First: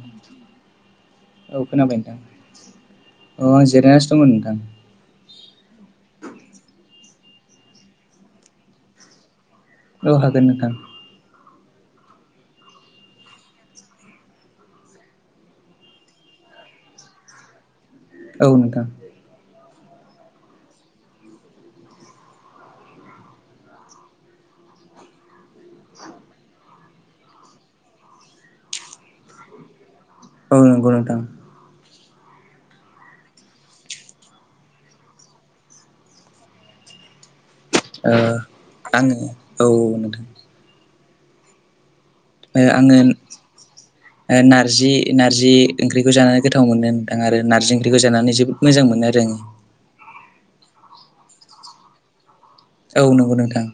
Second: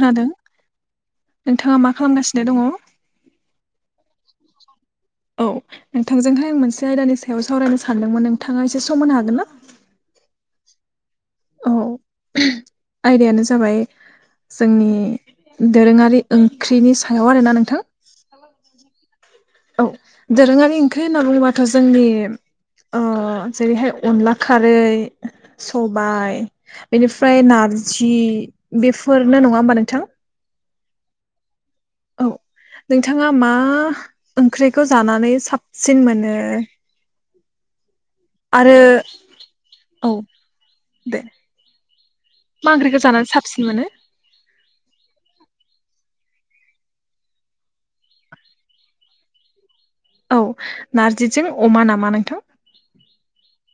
खोनादों नोंथाङा मा खालामगासिनो दङ? अ आं जिरायनासो दङ नोंथां औ नोंथाजोंहाय आं मोनसे आयदानि सायाव सावरायनो सानदोंमोन नोंथाङा एसे सम होनो हागोन ना औ हागोन नोंथां औ आयदायानो जाबाय जोंनि दोरोङारि ओंख्रिनि सायाव आरोना नोंथां औ नोंथां औ दोरोङारि ओंख्रि होनना बुङोबाथ' जोंनि अ जेरैहाय अनला खारै सबाय बेनिफ्राय नारजि बेफोरनो नङा होमबा नोंथां औ नंगौ नोंथां औ नोंथाङा मा ओंख्रिखौ जानानै साबसिन मोनो ओ आरो आङो औ औ नोथां दे ओ मा आङो ओंख्रिखौ जानानै साबसिन मोनो ओ नारजि नारजि ओंख्रिखौ जानानै गोथाव मोनो नोंथां आरो आरो नारजि ओंख्रिखौ जानानै जोबोद मोजां मोनो आरो आङो औ नारजिजों अमा नामा नोंथां औ नंगौ नोंथां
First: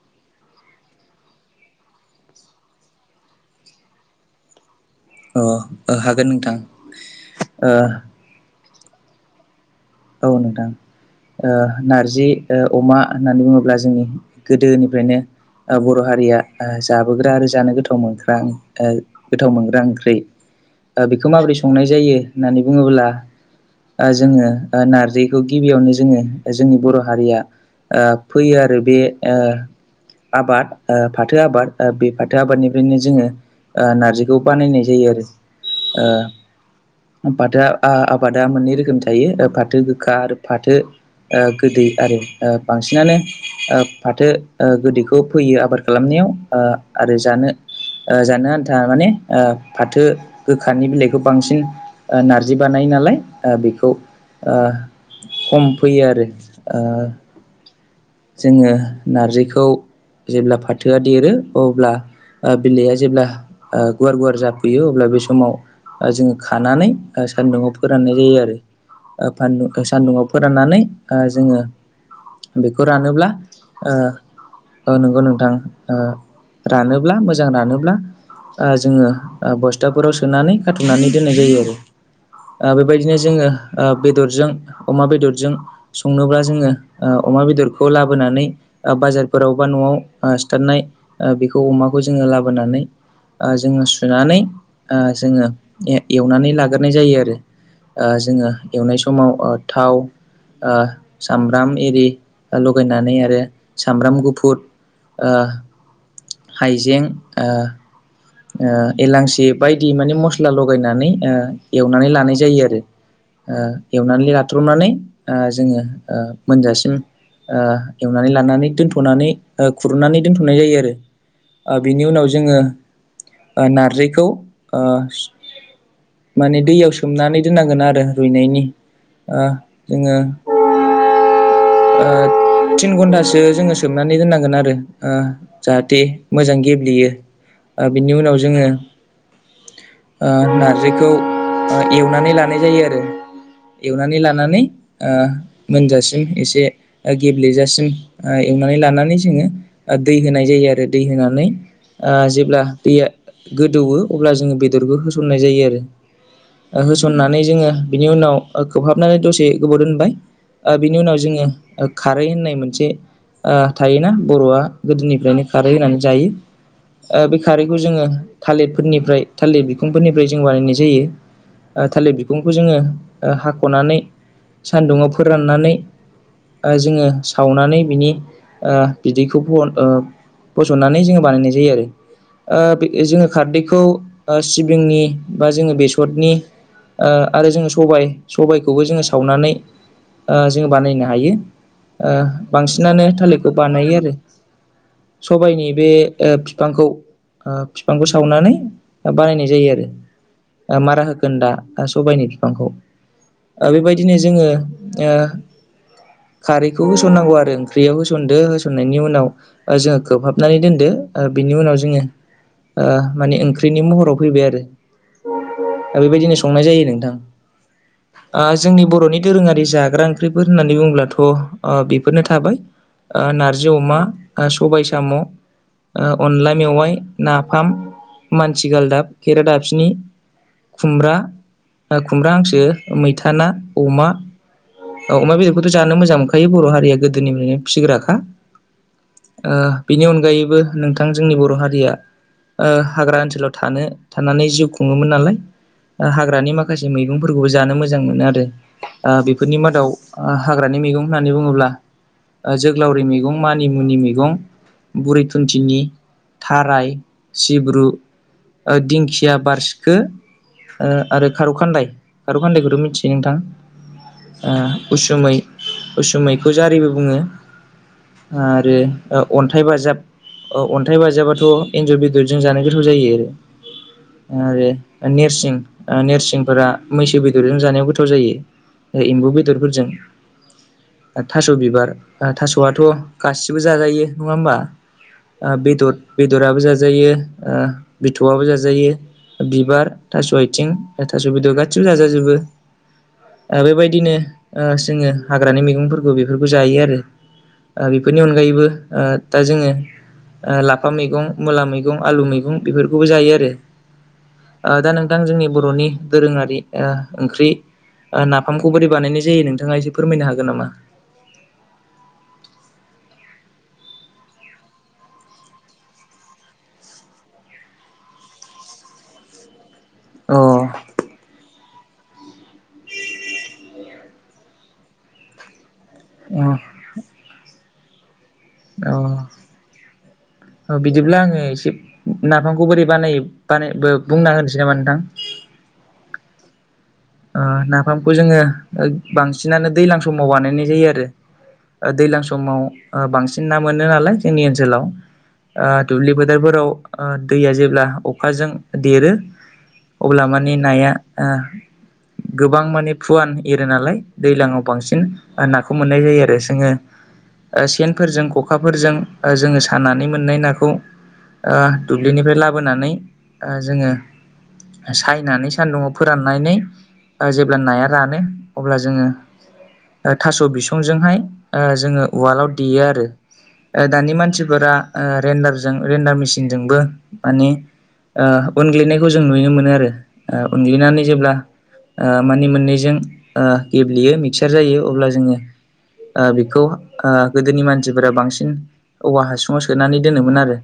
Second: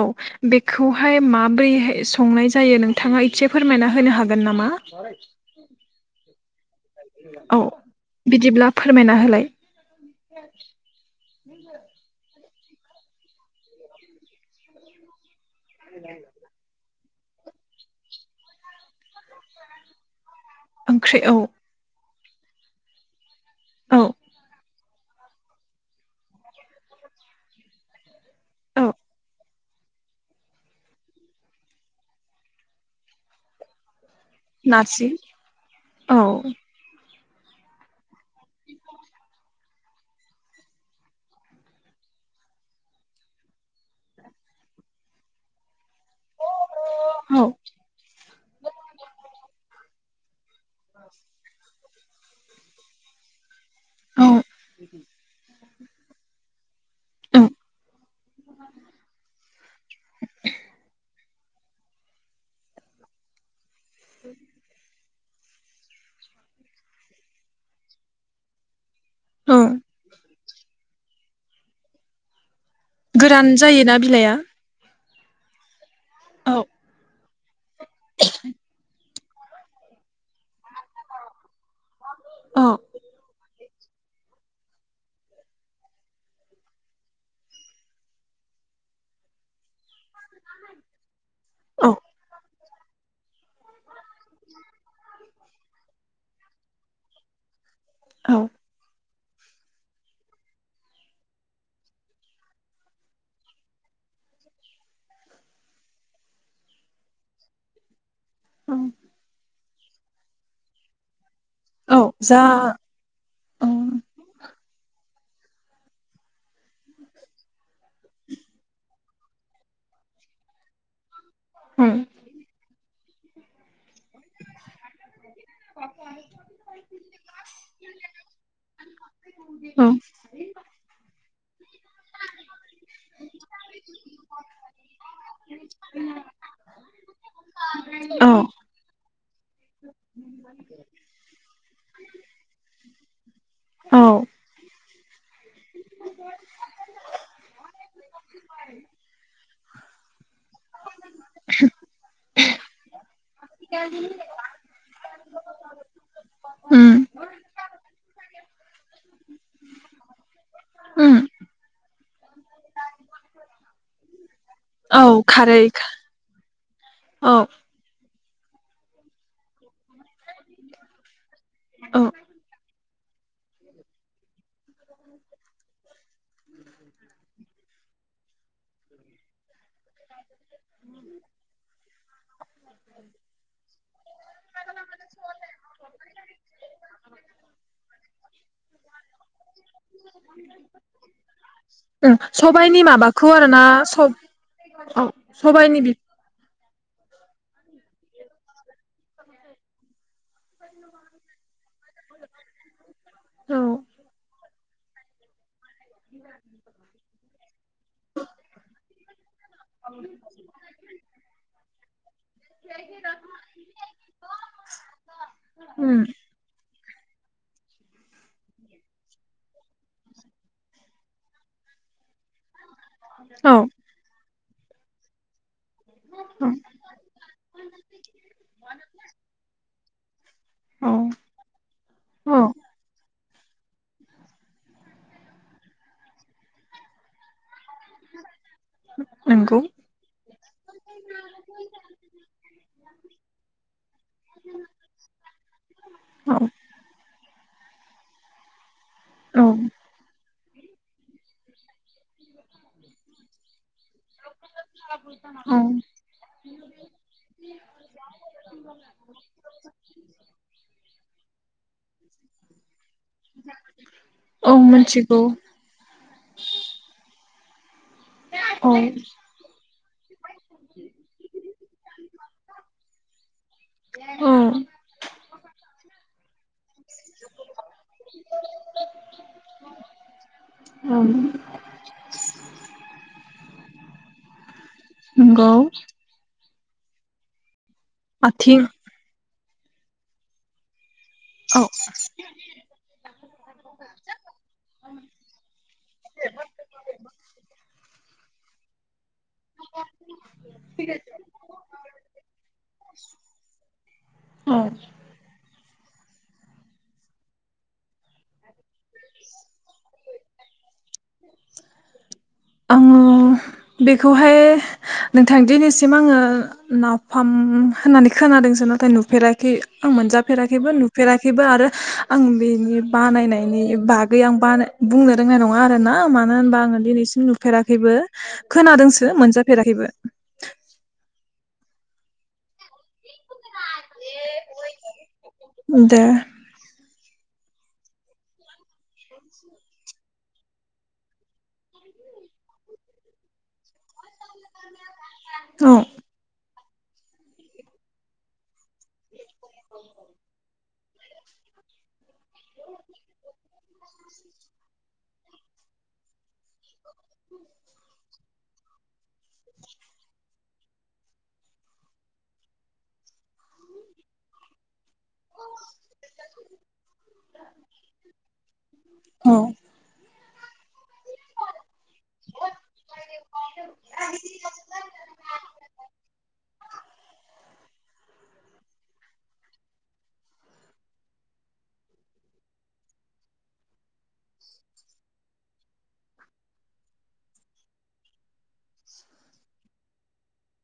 औ बेखौहाय माब्रैहाय संनाय जायो नोंथाङा एसे फोरमायना होनो हागोन नामा अ ओ हागोन नोंथां औ ओ बिदिब्ला फोरमायना होलाय औ नोंथां ओ नारजि ओ अमा होननानै बुङोब्ला जोंनि गोदोनिफ्रायनो ओ बर' हारिया ओ जाबोग्रा आरो जानो गोथाव मोनग्रा ओ गोथाव मोनग्रा ओंख्रि ओ ओंख्रि बेखौ औ माबोरै संनाय जायो होननानै बुङोब्ला औ ओ जोङो ओ नारजिखौ गिबियावनो जोङो ओ जोंनि बर' हारिया ओ फैयो आरो औ बे ओ आबाद ओ फाथो आबाद बे फाथो आबादनिफ्रायनो जोङो ओ नार्जिखौ बानायनाय नारजि जायो आरो ओ औ आबादा आ आबादा मोननै रोखोमनि थायो ओ फाथो गोखा आरो फाथो ओ गोदै आरो ओ बांसिनानो ओ फाथो ओ गोदैखौ फोयो आबाद खालामनायाव ओ आरो औ जानो ओ जानो आन्था माने ओ फाथो गोखानि बिलाइखौ बांसिन ओ नारजि बानाय नालाय ओ बेखौ औ ओ खम फोयो आरो ओ उम जोङो नारजिखौ जेब्ला फाथोआ देरो अब्ला ओ बिलाया जेब्ला ओ गुवार गुवार जाफैयो अब्ला बे समाव ओ जोङो खानानै ओ सान्दुंङाव फोराननाय जायो आरो। ओ औ फानदु-सान्दुंङाव फोराननानै जोङो फोरानोब्ला गोरान ओ जायोना बिलाइआ ओ नोंगौ नोंथां ओ औ रानोब्ला मोजां रानोब्ला ओ जोङो ओ बस्थाफोराव सोनानै खाथुमनानै दोननाय जायो आरो। औ ओ बेबायदिनो जोङो ओ बेदरजों अमा बेदरजों संनोब्ला जोङो ओ अमा बेदरखौ लाबोनानै ओ बाजारफोराव बा न'आव ओ सिथारनाय ओ बेखौ औ अमाखौ जोङो लाबोनानै ओ जोङो सुनानै ओ जोङो ए-एवनानै लाग्रोनाय जायो आरो। ओ जोङो औ एवनाय समाव ओ थाव ओ सामब्राम इरि लगायनानै आरो सामब्राम गुफुर ओ हाइजें ओ ओ एलांसि बायदि माने मस्ला लगायनानै ओ औ एवनानै जा जायो आरो। औ ओ एवनानै लाथ्रमनानै ओ जोङो ओ मोनजासिम ओ एवनानै लानानै दोन्थ'नानै ओ खुरुननानै दोन्थ'नाय जायो आरो। ओ औ बेनि उनाव जोङो ओ नारजिखौ ओ माने दैयाव सोमनानै दोननांगोन आरो रुइनायनि। ओ औ जोङो टिन घन्टासो सोमनानै दोननांगोन आरो ओ जाहाथे मोजां गेब्लेयो। ओ बिनि औ उनाव जोङो ओ नारजिखौ ओ एवनानै लानाय जायो आरो औ एवनानै लानानै ओ मोनजासिम एसे ओ गेब्लेजासिम ओ एवनानै लानानै जोङो ओ दै होनाय जायो आरो दै होनानै ओ जेब्ला दैया गोदौवो अब्ला जोङो बेदरखौ होसननाय जायो आरो ओ उम होसननानै जोङो बिनि उनाव ओ खोबहाबनानै दसे गोबाव दोनबाय ओ बिनि उम उनाव जोङो ओ खारै होननाय मोनसे ओ थायोना बर'आ गोदोनिफ्रायनो खारै होनानै जायो ओ बे औ खारै बेखौ जोङो थालिरफोरनिफ्राय थालिर बिखुंफोरनिफ्राय जों बानायनाय जायो। ओ औ थालिर बिखुंखौ जोङो ओ हाख'नानै सानदुंयाव फोराननानै ओ जोङो सावनानै बिनि ओ बिदैखौ ब-ओ बसरनानै जोङो बानायनाय जायो आरो। ओ जोङो खारदैखौ ओ सिबिंनि बा जोङो बेसरनि ओ आरो जोङो सबायाइ सबाइखौबो जोङो सावनानै ओ जोङो बानायनो हायो। ओ ओं सबाइनि बांसिनानो माबाखौ थालिरखौ आरोना बानायो सब आरो औ सबायनि सबाइनि बे बि ओ फिफांखौ ओ फिफांखौ सावनानै बानायनाय जायो आरो। ओ मारा होगोन दा ओ सबायनि बिफांखौ औ ओ बेबायदिनो जोङो ओ खारैखौ होसननांगौ आरो ओंख्रियाव होसनदो होसननायनि उनाव ओ जोंङो खोबहाब। नानै दोनदो आरो बिनि उनाव जोंङो ओ माने ओंख्रिनि महराव फैबाय आरो दा उम बेबायदिनो संनाय जायो नोंथां ओ जोंनि बर'नि दोरोंङारि जाग्रा ओंख्रिफोर होननानै बुंङोब्लाथ' थ'ओ बेफोरनो थाबाय ओ औ नारजि अमा ओ सबाय साम' ओ औ अनला मेवाइ नाफाम मानसिगालदाब खेरा दाफिनि औ खुमब्रा ओ खुमब्रा औ हांसो मैथा ना अमा औ अमा बेदरखौथ' जानो मोजां मोनखायो बर' हारिया गोदोनिफ्रायनो फिग्राखा। नंगौ ओ बिनि अनगायैबो नोंथां जोंनि बर' हारिया ओ हाग्रा ओनसोलाव थानो थानानै जिउ खुङोमोन नालाय ओ औ हाग्रानि माखा माखासे मैगंफोरखौबो जानो मोजां मोनो आरो औ बेफोरनि मादाव ओ हाग्रानि मैगं होननानै बुंओब्ला ओ जोग्लावरि मैगं मानिमुनि मैगं गं बुरै औ थुनथिनि थाराय सिब्रु ओ दिंखिया बारसिखो ओ आरो खारौखान्दाय खारौखान्दायखौथ' मिथियो नोंथां [inaudible] ओ मिथिगौ उसुमै उसुमैखौ जारिबो बुंङो। औ आरो अन्थाइ बाजाब अ अन्थाइ बाजाबाथ' एन्जर बेदरजों जानो गोथाव जायो औ आरो नेरसिं नेरसिंफोरा मैसो बेदरजों जानायाव गोथाव जायो। एम्बु बेदरफोरजों ओ औ थास' थास' बिबार थास'आथ' गासिबो जाजायो नंङा होमबा ओ नंगौ बेदर बेदराबो जाजायो ओ बिथौआबो आथिं जाजायो बिबार थास'आइथिं थास' बेदर औ गासिबो जाजाजोबो ओ बेबायदिनो ओ जोंङो हाग्रानि मैगंफोरखौ बेफोरखौ जायो आरो। ओ बेफोरनि अनगायैबो ओ दा जोंङो ओ लाफा मैगं मुला मैगं आलु मैगं बेफोरखौबो जायो आरो। औ ओ दा नोंथां जोंनि बर'नि दोरोंङारि ओ ओंख्रि ओ नाफामखौ बोरै बानायनाय जायो नोंथांङा एसे फोरमायनो हागोन नामा? आं बेखौहाय नोंथां दिनैसिम आंङो नाफाम होननानै खोनादोंसो नाथाय नुफेराखै। आं अ मोनजाफेराखैबो नुफ फेराखैबो आरो आं बेनि बानायनायनि बागै आं बानाय बुंनो रोंनाय नंङा आरोना ओ मानो होनबा आंङो दिनैसिम नुफेराखैबो खोनादोंसो मोनजाफेराखैबो। औ बिदिब्ला आंङो एसे नाफामखौ बोरै बानायो बानाय बो बुंना होनोसै नामा नोंथां दे ओ नाफामखौ जोंङो ओ बांसिनानो दैलां समाव बानायनाय जायो आरो। ओ दैलां समाव ओ बांसिन ना मोनो नालाय जोंनि ओनसोलाव ओ औ दुब्लि फोथोरफोराव ओ दैया जेब्ला अखाजों देरो अब्ला माने नाया ओ गोबां माने फुवान एरो नालाय दैलांङाव बांसिन ओ नाखौ मोननाय जायो आरो। जोंङो ओ सेनफोरजों खखाफोरजों ओ जोंङो सानानै मोननाय नाखौ ओ दुब्लिनिफ्राय लाबोनानै ओ जोंङो सायनानै सानदुंङाव फोराननानै ओ जेब्ला नाया रानो अब्ला जोङो औ थास' बिसंजोंहाय जोङो उवालाव देयो आरो। ओ दानि मानसिफोरा ओ रेन्डारजों रेन्डार मेसिनजोंबो मानि ओ उनग्लिनायखौ जों नुयो मोनो आरो उनग्लिनानै जेब्ला ओ मानि मोननैजों ओ गेब्लेयो मिक्सार जायो अब्ला जोङो ओ बेखौ गोदोनि मानसिफोरा बांसिन औवा हासुङाव सोनानै दोनोमोन आरो।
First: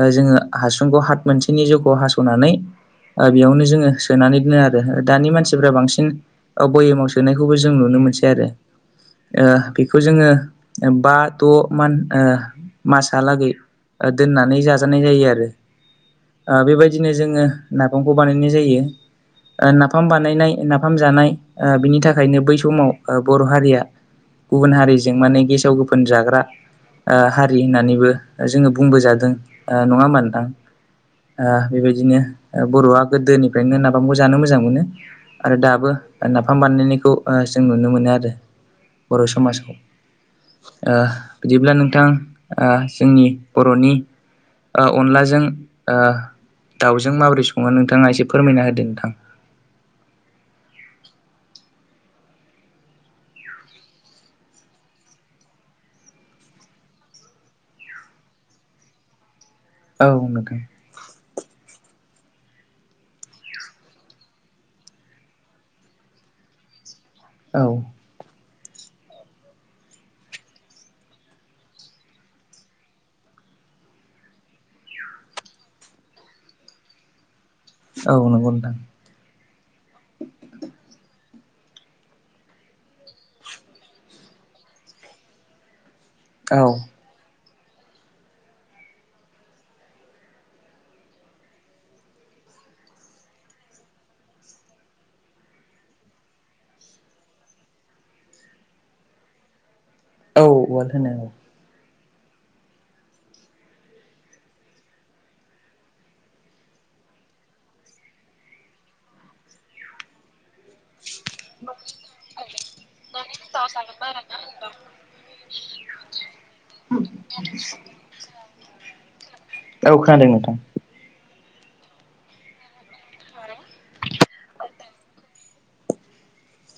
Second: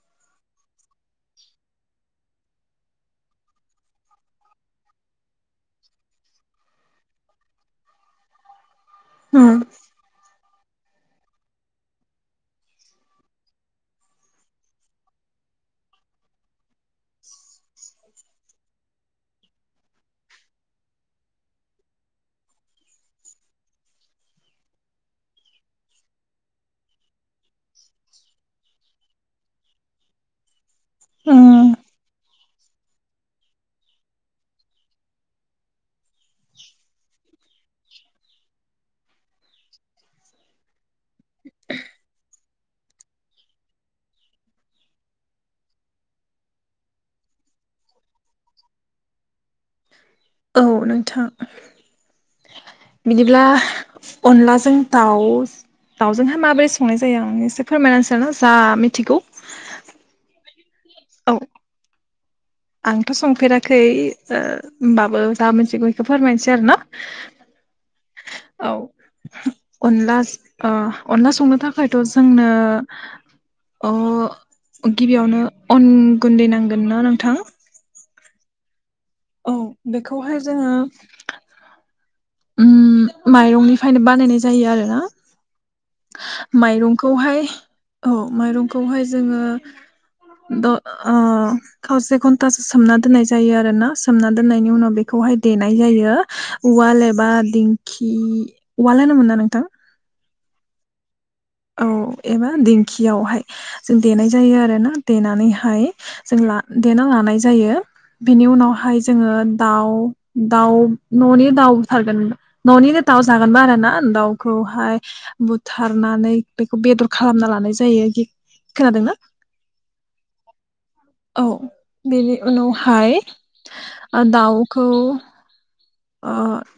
ओ जोङो हासुंखौ हाथ मोनसेनि जख' हास'नानै ओ बेयावनो जोङो सोनानै दोनो आरो। दानि मानसिफ्रा बांसिन ओ भयेमाव सोनायखौबो नुनो मोनसै आरो। ओ उम बेखौ जोङो बा द' मान ओ मासहालागै ओ दोननानै जाजानाय जायो आरो। ओ बेबायदिनो जोङो नाफामखौ बानायनाय जायो ओ नाफाम नाफाम बानायनाय नाफाम जानाय ओ बिनि थाखायनो बै समाव ओ बर' हारिया गुबुन हारिजों माने गेसाव गोफोन जाग्रा ओ हारि लि होननानैबो जों बुंबोजादों ओ नङा होमबा नोंथां ओ उम बेबाय दिनो बर'आ गोदोनिफ्रायनो नाफामखौ जानो मोजां मोनो। आरो दाबो नाफाम बानायनायखौ ओ जों नुनो मोनो आरो। बर' समाजाव। ओ बिदिब्ला नोंथां ओ जोंनि बर'नि ओ अनलाजों दाउजों माबोरै सङो नोंथाङा एसे फोरमायना होदो नोंथां। औ नोंथां। बिदिब्ला अनलाजों दाउ दाउजोंहाय माबोरै संनाय जायो आं एसे फोरमायना होनोसैना जा मिथिगौ। औ नोथां। औ। आंथ' संफेराखै ओ होमबाबो जा मिनथिगौ बेखौ फोरमायनोसै आरो न। औ। औ। अनला ओ अनला संनो थाखायथ' जोंनो अ गिबियावनो अन गुन्दै नांगोन ना नोंथां? औ नंगौ नोंथां। औ बेखौहाय जोङो उम माइरंनिफ्रायनो बानायनाय जायो आरोना औ माइरं खौहाय औ माइरंखौहाय जोङो द ओ खावसे घन्टासो सोमना दोननाय जायो आरो ना सोमना दोननायनि उनाव बेखौहाय देनाय जायो उवाल ए बा दिंखि उवाल होनोमोनना नोंथां? औ उवाल होनो। औ एबा दिंखियावहाय। जों देनाय जायो आरोना देनानैहाय जों ला देना लानाय जायो। बेनि उनावहाय जोङो दाउ दाउ न'निनो दाउ बुथारगोन न'निनो दाउ जागोनबा आरो ना दाउखौहाय बुथारनानै बेखौ बेदर खालामना लानाय जायो गि खोनादोंना? औ खोनादों नोंथां। औ बेनि उनावहाय ओ दाउखौ ओ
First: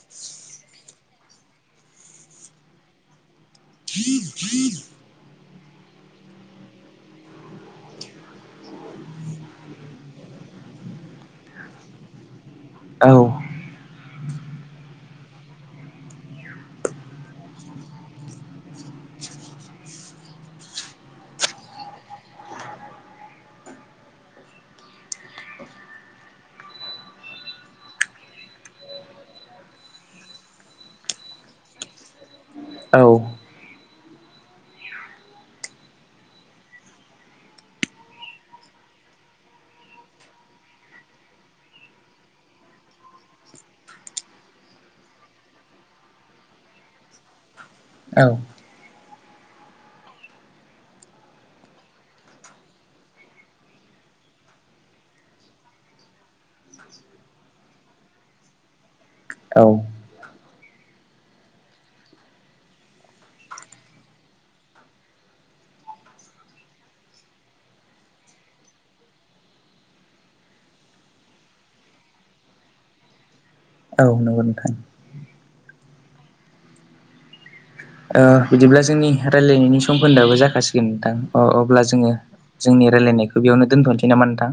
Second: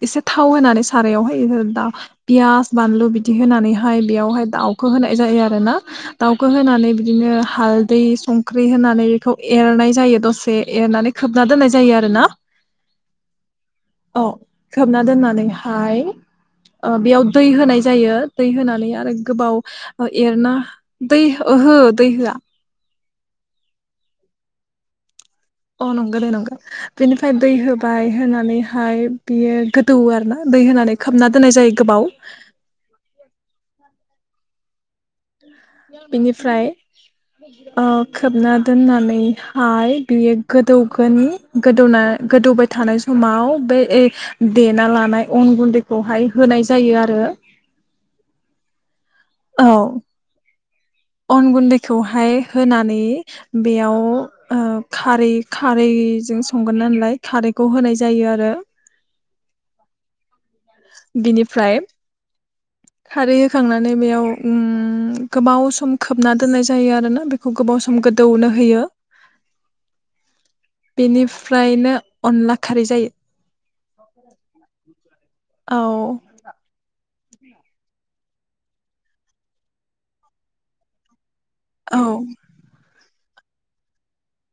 एसे थाव होनानै सारायावहाय ओ दा पियास बानलु बिदि होनानै हाय बेयावहाय दाउखो होनाय जायो आरो ना। दाउखो होनानै बिदिनो हालदै संख्रि होनानै इखौ एरनाय जायो दसे एरनानै खोबना दोननाय जायो आरो ना। औ। अ खोबना दोननानैहाय ओ बेयाव दै होनाय जायो दै होनानै आरो गोबाव ओ एरना दै ओहो दै होआ। अ नंगो दे नंगो। बेनिफ्राय दै होबाय होनानैहाय बियो गोदौ आरो ना दै होनानै खोबना दोननाय जायो गोबाव। औ। बिनिफ्राय ओ खोबना दोननानैहाय बियो गोदौगोन गोदौना गोदौबाय थानाय समाव बे ए देना लानाय अन गुन्दैखौहाय होनाय जायो आरो। औ। औ। अन गुनदैखौहाय होनानै बेयाव ओ खारै खारैजों संगोन नालाय खारैखौ होनाय जायो आरो। औ। बिनिफ्राय खारै होखांनानै बेयाव उम गोबाव सम खोबना दोननाय जायो आरोना बेखौ गोबाव सम गोदौनो होयो। बेनिफ्रायनो अनला खारै जायो। औ नंगौ नोंथां औ। ओ बिदिब्ला जोंनि रायलायनायनि सममोन्दोआबो जाखासिगोन नोंथां अ अब्ला जोङो औ जोंनि रायलायनायखौ बेयावनो दोनथ'नोसै नामा नोंथां?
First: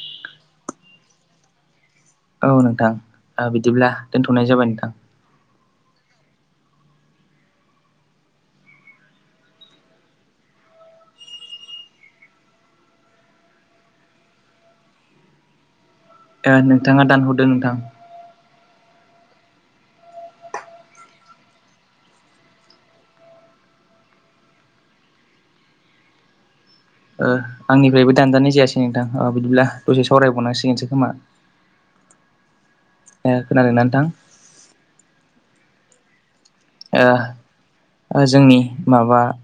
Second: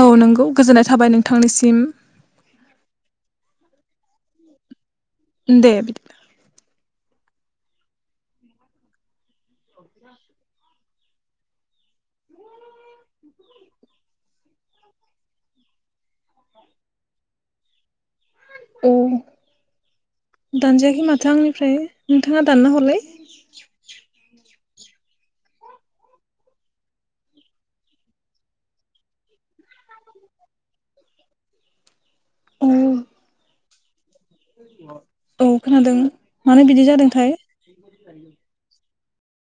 औ नंगौ गोजोननाय थाबाय नोंथांनिसिम। औ नोंथां ओ बिदिब्ला दोनथ'नाय जाबाय नोंथां। दे बिद [inaudible] दा नोंथाङा दानहरदो नोंथां। अ दानजायाखै माथो आंनिफ्राय नोंथाङा दानना हरलाय। ओ आंनिफ्रायबो दानजानाय जायासै नोंथां ओ बिदिब्ला दसे सावरायबावनांसिगोनसो खोमा। [inaudible] ओ खोनादोंना नोंथां? औ खोनादों। मानो बिदि ओ जादोंथाय ओ जोंनि माबा